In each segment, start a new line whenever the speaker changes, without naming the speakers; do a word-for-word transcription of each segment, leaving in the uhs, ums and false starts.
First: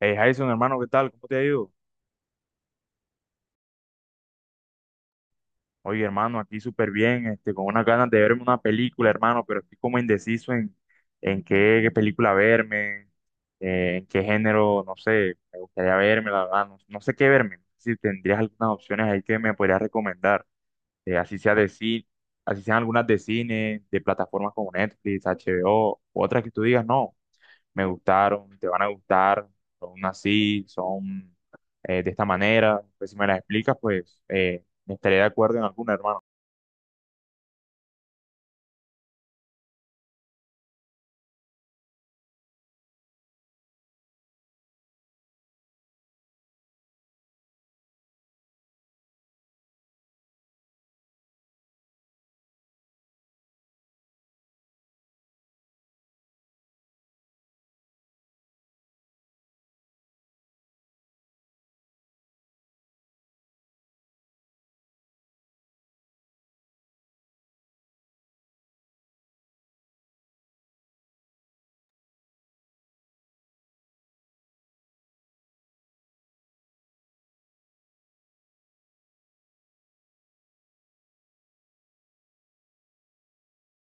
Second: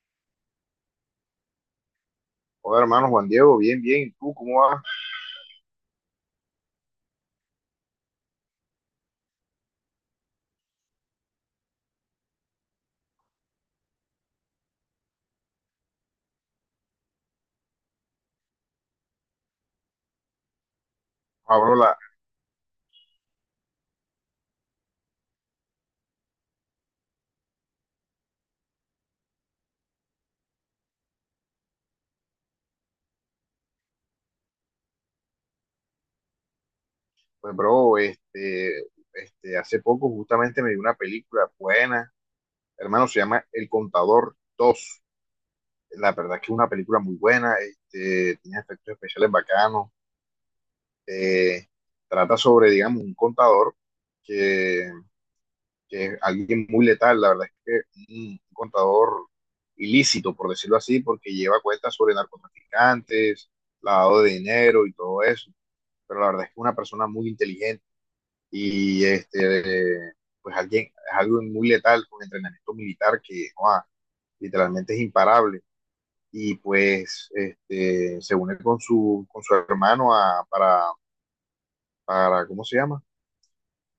Hey Jason, hermano, ¿qué tal? ¿Cómo te ha ido?
Hola, hermano Juan Diego, bien, bien. ¿Y tú cómo vas?
Oye, hermano, aquí súper bien, este, con unas ganas de verme una película, hermano, pero estoy como indeciso en, en qué, qué película verme, eh, en qué género, no sé, me gustaría verme, la verdad, no, no sé qué verme. Si tendrías algunas opciones ahí que me podrías recomendar, eh, así sea
Ah,
de
bro, la-
cine, así sean algunas de cine, de plataformas como Netflix, H B O, otras que tú digas, no, me gustaron, te van a gustar, son así, son eh, de esta manera. Pues si me las explicas, pues eh, estaré de acuerdo en alguna, hermano.
pues, bro, este, este, Hace poco justamente me vi una película buena, hermano. Se llama El Contador dos. La verdad que es una película muy buena, este, tiene efectos especiales bacanos. eh, Trata sobre, digamos, un contador que, que es alguien muy letal. La verdad es que un contador ilícito, por decirlo así, porque lleva cuentas sobre narcotraficantes, lavado de dinero y todo eso. Pero la verdad es que es una persona muy inteligente y este, eh, pues alguien, es algo muy letal con entrenamiento militar que, wow, literalmente es imparable. Y pues este, se une con su, con su hermano a, para, para, ¿cómo se llama?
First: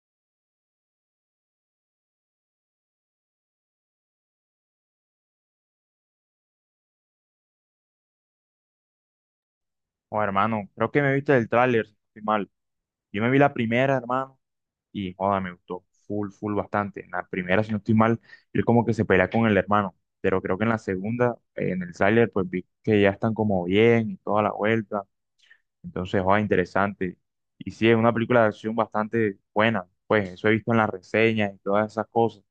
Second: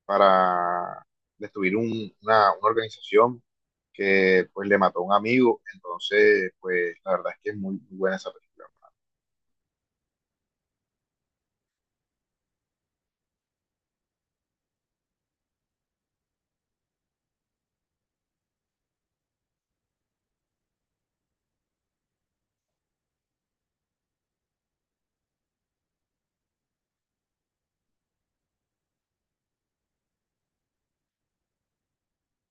Para destruir un, una, una organización que pues le mató a un amigo. Entonces, pues la verdad es que es muy, muy buena esa película.
O hermano, creo que me viste el tráiler, si no estoy mal. Yo me vi la primera, hermano, y joda, me gustó full, full bastante. En la primera, si no estoy mal, él como que se pelea con el hermano. Pero creo que en la segunda, eh, en el tráiler, pues vi que ya están como bien y toda la vuelta. Entonces, joda, interesante. Y sí, es una película de acción bastante buena. Pues eso he visto en las reseñas y todas esas cosas.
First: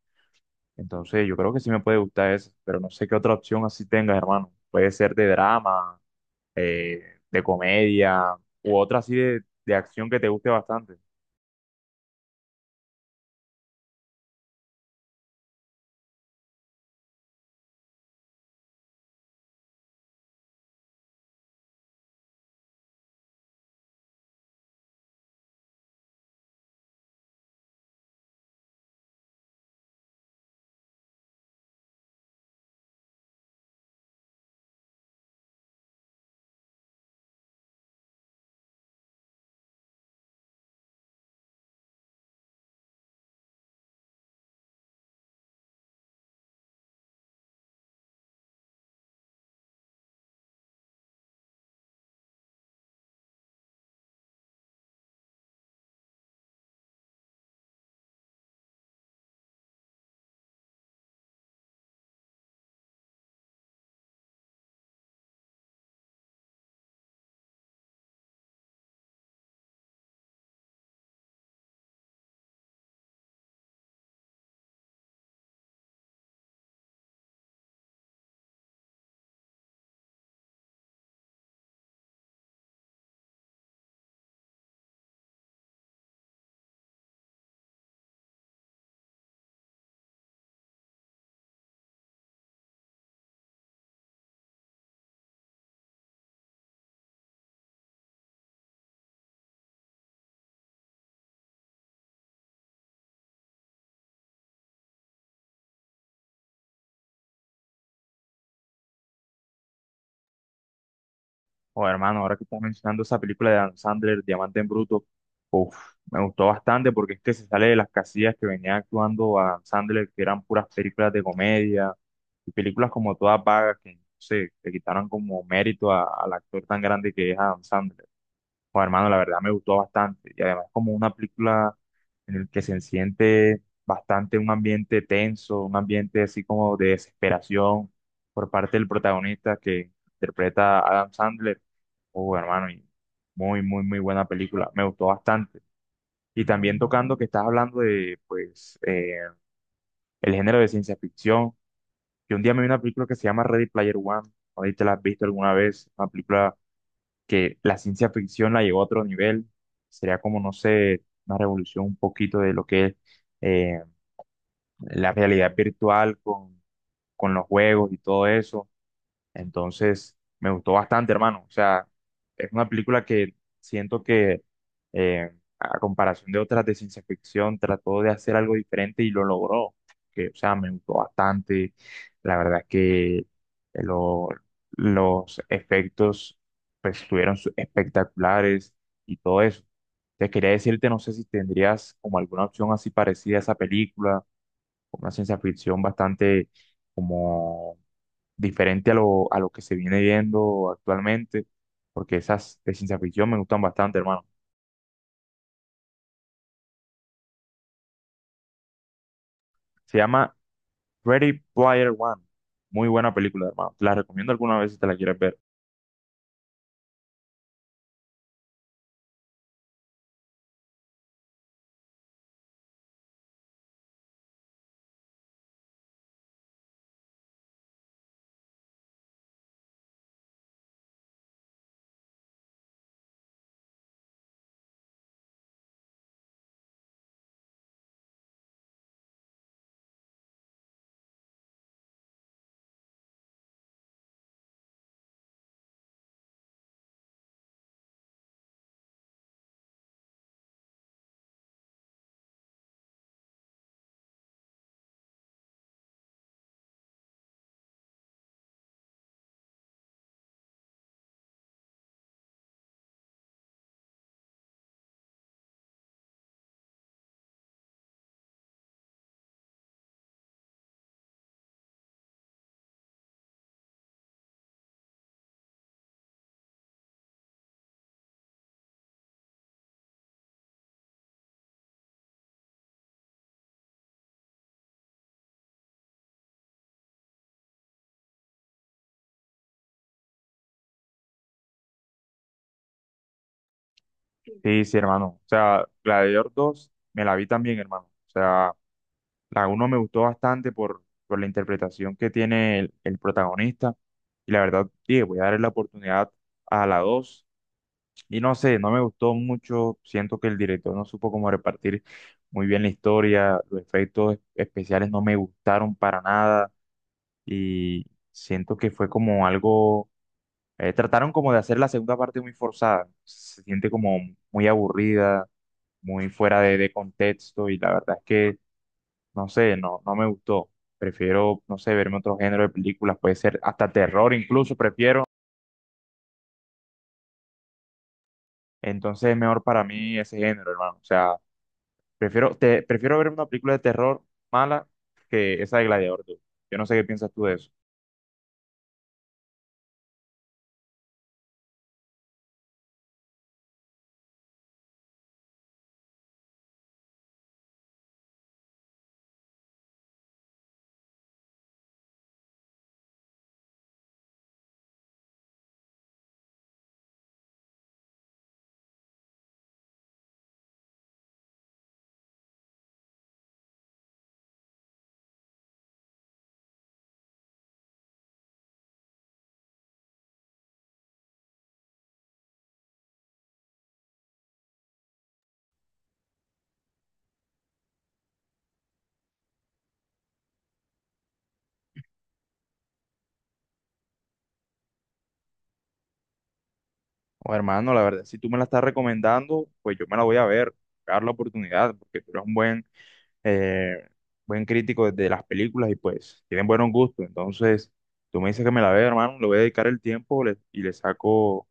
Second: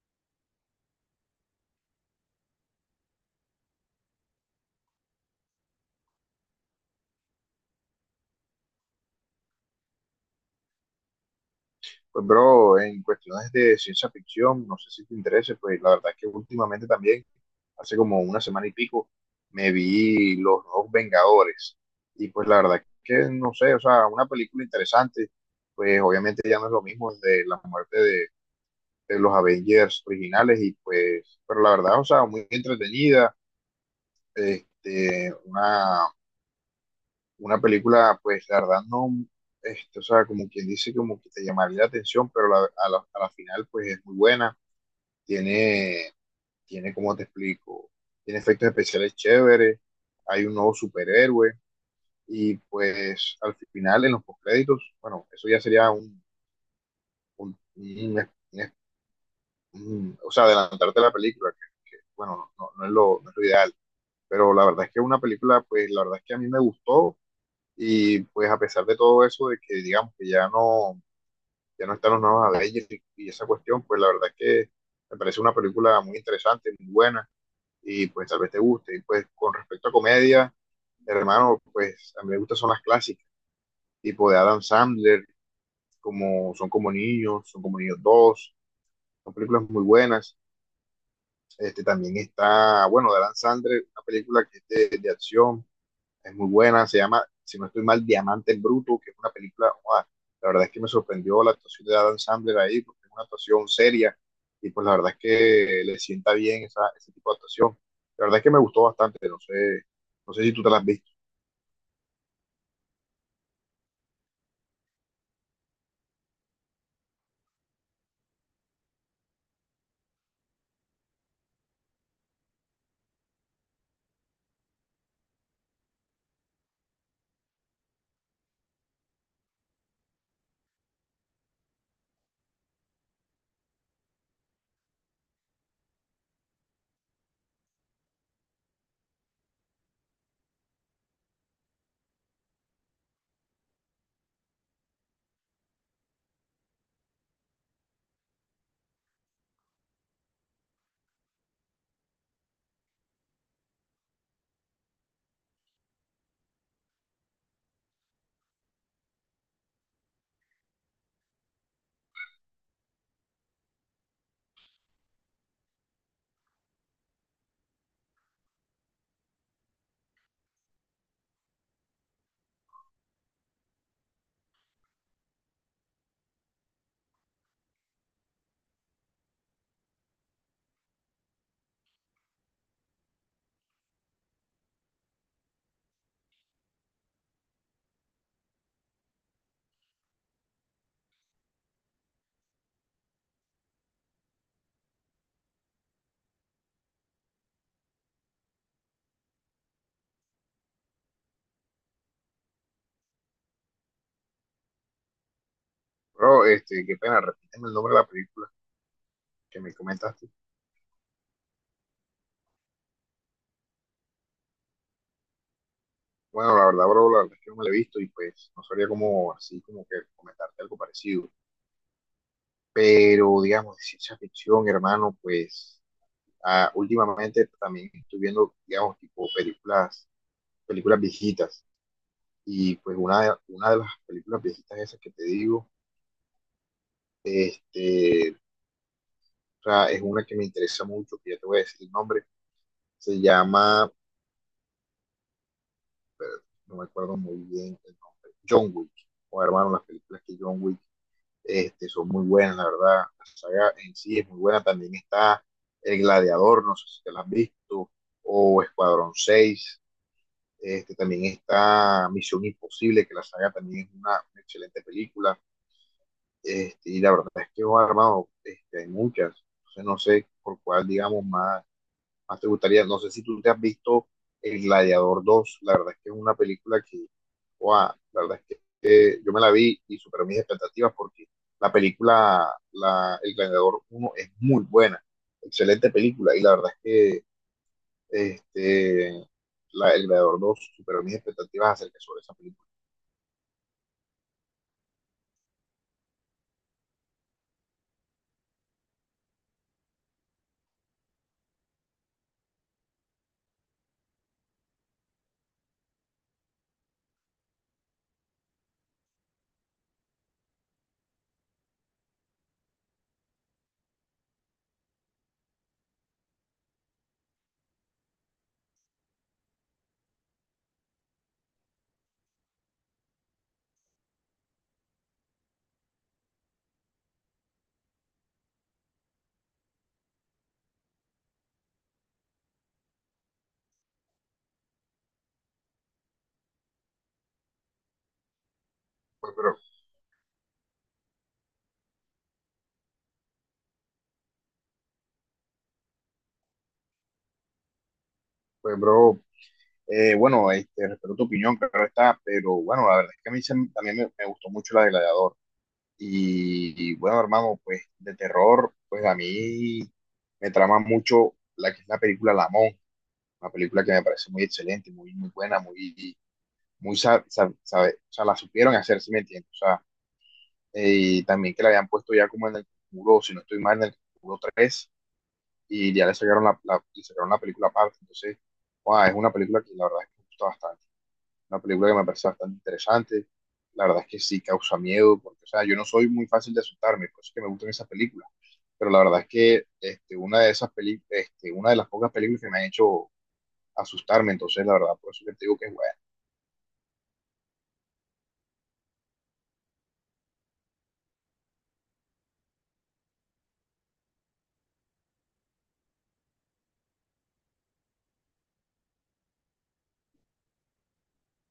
Entonces, yo creo que sí me puede gustar eso, pero no sé qué otra opción así tengas, hermano. Puede ser de drama, eh, de comedia, u otra así de, de acción que te guste bastante.
Pues, bro, en cuestiones de ciencia ficción, no sé si te interese, pues la verdad es que últimamente también, hace como una semana y pico, me vi Los Nuevos Vengadores. Y pues la verdad es que, no sé, o sea, una película interesante. Pues obviamente ya no es lo mismo de la muerte de, de los Avengers originales, y pues, pero la verdad, o sea, muy entretenida. Este, una, una película, pues la verdad no, este, o sea, como quien dice, como que te llamaría la atención, pero la- a la, a la final, pues es muy buena. Tiene, tiene, como te explico? Tiene efectos especiales chéveres, hay un nuevo superhéroe, y pues al final, en los postcréditos, bueno, eso ya sería un, un- un- un- un- o sea, adelantarte a la película, que, que, bueno, no, no es lo, no es lo ideal, pero la verdad es que una película, pues la verdad es que a mí me gustó. Y pues, a pesar de todo eso, de que digamos que ya no, ya no están los nuevos Avengers y, y esa cuestión, pues la verdad es que me parece una película muy interesante, muy buena, y pues tal vez te guste. Y pues, con respecto a comedia, hermano, pues a mí me gustan son las clásicas, tipo de Adam Sandler, como Son como niños, Son como niños dos. Son películas muy buenas. Este, también está, bueno, de Adam Sandler, una película que es de, de acción, es muy buena. Se llama, si no estoy mal, Diamante en Bruto, que es una película, wow, la verdad es que me sorprendió la actuación de Adam Sandler ahí, porque es una actuación seria, y pues la verdad es que le sienta bien esa, ese tipo de actuación. La verdad es que me gustó bastante. No sé, no sé si tú te la has visto,
O hermano, ahora que estás mencionando esa película de Dan Sandler, Diamante en Bruto, uf, me gustó bastante porque es que se sale de las casillas que venía actuando a Dan Sandler, que eran puras películas de comedia, y películas como todas vagas que, no sé, le quitaron como mérito a- al actor tan grande que es Adam Sandler. Pues hermano, la verdad me gustó bastante. Y además como una película en el que se siente bastante un ambiente tenso, un ambiente así como de desesperación por parte del protagonista que interpreta a Adam Sandler. Oh, hermano, y muy, muy, muy buena película. Me gustó bastante. Y también tocando que estás hablando de, pues, eh, el género de ciencia ficción. Yo un día me vi una película que se llama Ready Player One. No sé si te la has visto alguna vez. Una película que la ciencia ficción la llevó a otro nivel. Sería como, no sé, una revolución un poquito de lo que es eh, la realidad virtual con, con los juegos y todo eso. Entonces, me gustó bastante, hermano. O sea, es una película que siento que, eh, a comparación de otras de ciencia ficción, trató de hacer algo diferente y lo logró. Que, o sea, me gustó bastante. La verdad es que eh, lo- los efectos, pues, estuvieron su- espectaculares y todo eso. Te quería decirte, no sé si tendrías como alguna opción así parecida a esa película, una ciencia ficción bastante como diferente a lo, a lo que se viene viendo actualmente, porque esas de ciencia ficción me gustan bastante, hermano.
pero este, qué pena, repíteme el nombre de la película que me
Se
comentaste.
llama Ready Player One. Muy buena película, hermano. Te la recomiendo alguna vez si te la quieres ver.
Bueno, la verdad, bro, la verdad es que no me la he visto y pues no sabría como así como que comentarte algo parecido. Pero digamos, de ciencia ficción, hermano, pues, ah, últimamente también estoy viendo, digamos, tipo películas, películas, viejitas. Y pues una de, una de las películas viejitas esas que te digo, este, o sea, es una que me interesa mucho, que ya te voy a decir el nombre. Se llama, pero no me acuerdo muy bien el nombre, John Wick. O, hermano, las películas que John Wick, este, son muy buenas, la verdad. La saga en sí es muy buena. También está El Gladiador, no sé si te la has visto, o Escuadrón seis. Este, también está Misión Imposible, que la saga también es una, una excelente película. Este, y la verdad es que, oh, hermano, este, hay muchas. Entonces, no sé por cuál, digamos, más, más te gustaría. No sé si tú te has visto El Gladiador dos. La verdad es que es una película que, wow, la verdad es que eh, yo me la vi y superó mis expectativas, porque la película la, El Gladiador uno es muy buena, excelente película, y la verdad es que este, la- el Gladiador dos superó mis expectativas acerca sobre esa película.
Sí, sí, hermano. O sea, Gladiator dos me la vi también, hermano. O sea, la uno me gustó bastante por, por la interpretación que tiene el, el protagonista. Y la verdad, dije, voy a darle la oportunidad a la dos. Y no sé, no me gustó mucho. Siento que el director no supo cómo repartir muy bien la historia. Los efectos es- especiales no me gustaron para nada. Y siento que fue como algo. Eh, trataron como de hacer la segunda parte muy forzada. Se siente como muy aburrida, muy fuera de, de contexto. Y la verdad es que, no sé, no, no me gustó. Prefiero, no sé, verme otro género de películas. Puede ser hasta terror, incluso prefiero. Entonces es
Pues,
mejor
pero,
para mí ese género, hermano. O sea. Prefiero, te, prefiero ver una película de terror mala que esa de Gladiador, tú. Yo no sé qué piensas tú de eso.
pues, bro, eh, bueno, este, respeto tu opinión, claro está, pero bueno, la verdad es que a mí se- también me, me gustó mucho la de Gladiador. Y, y, bueno, hermano, pues de terror, pues a mí me trama mucho la que es la película La Monja, una película que me parece muy excelente, muy, muy buena, muy, muy, sa- sa- sabe- o sea, la supieron hacer, si me entiendes. O sea, eh, y también que la habían puesto ya como en el muro, si no estoy mal, en el muro tres, y ya le sacaron la, la- le sacaron la película aparte. Entonces, guau, es una película que la verdad es que me gusta bastante. Una película que me parece bastante interesante. La verdad es que sí causa miedo, porque, o sea, yo no soy muy fácil de asustarme, por eso es que me gustan esas películas. Pero la verdad es que este, una de esas peli este, una de las pocas películas que me han hecho asustarme. Entonces, la verdad, por eso que te digo que es buena.
O hermano, la verdad, si tú me la estás recomendando, pues yo me la voy a ver, dar la oportunidad, porque tú eres un buen eh, buen crítico de las películas y pues tienen buenos gustos. Entonces, tú me dices que me la vea, hermano, le voy a dedicar el tiempo le- y le saco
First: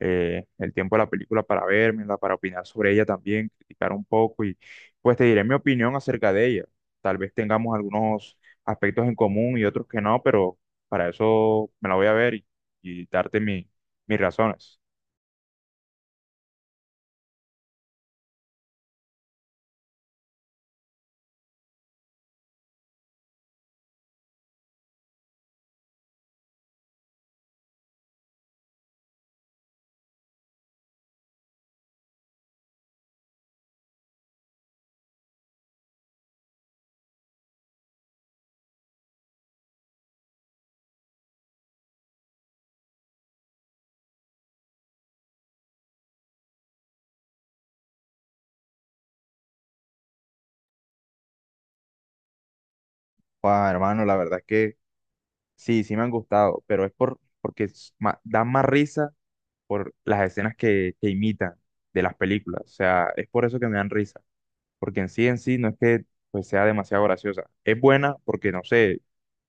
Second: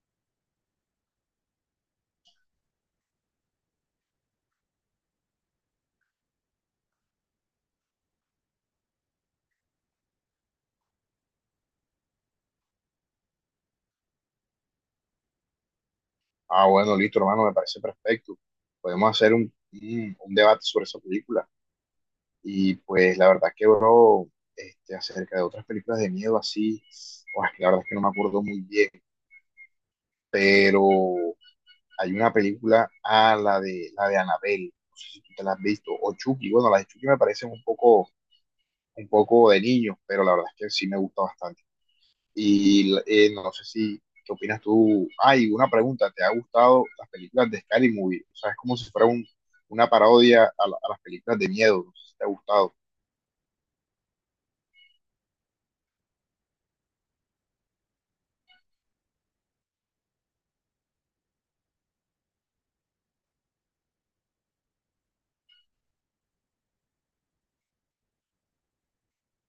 eh, el tiempo a la película para vérmela, para opinar sobre ella también, criticar un poco y pues te diré mi opinión acerca de ella. Tal vez tengamos algunos aspectos en común y otros que no, pero para eso me la voy a ver, y, y darte mi- mis razones.
Ah, bueno, listo, hermano, me parece perfecto. Podemos hacer un, un un debate sobre esa película. Y pues la verdad que, bro, este, acerca de otras películas de miedo así, pues, la verdad es que no me acuerdo muy bien, pero hay una película, ah, la de, la de Annabelle. No sé si tú te la has visto, o Chucky, bueno, las de Chucky me parecen un poco, un poco de niños, pero la verdad es que sí me gusta bastante. Y eh, no sé si, ¿qué opinas tú? Ay, una pregunta, ¿te ha gustado las películas de Scary Movie? O sea, es como si fuera un, una parodia a, la- a las películas de miedo, no sé si te ha gustado.
Guau, hermano, la verdad es que sí, sí me han gustado, pero es por, porque es ma- dan más risa por las escenas que, que imitan de las películas. O sea, es por eso que me dan risa, porque en sí en sí no es que pues, sea demasiado graciosa. Es buena porque, no sé,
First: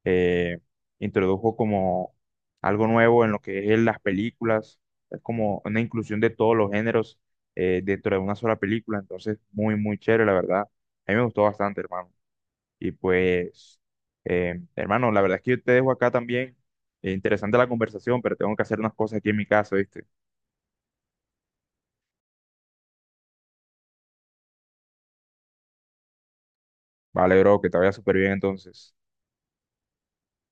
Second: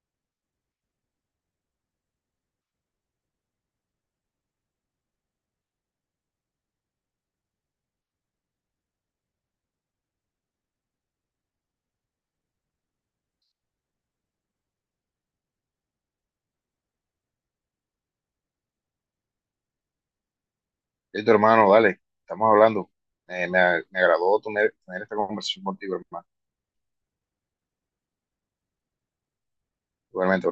eh, introdujo como algo nuevo en lo que es las películas, es como una inclusión de todos los géneros, eh, dentro de una sola película, entonces muy, muy chévere, la verdad. A mí me gustó bastante, hermano. Y pues, eh, hermano, la verdad es que yo te dejo acá también. Eh, interesante la conversación, pero tengo que hacer unas cosas aquí en mi casa, ¿viste?
Listo, hermano, dale, estamos hablando. Eh, me, me agradó tener, tener esta conversación contigo, hermano.
Vale, bro, que te vaya súper bien entonces.
Igualmente,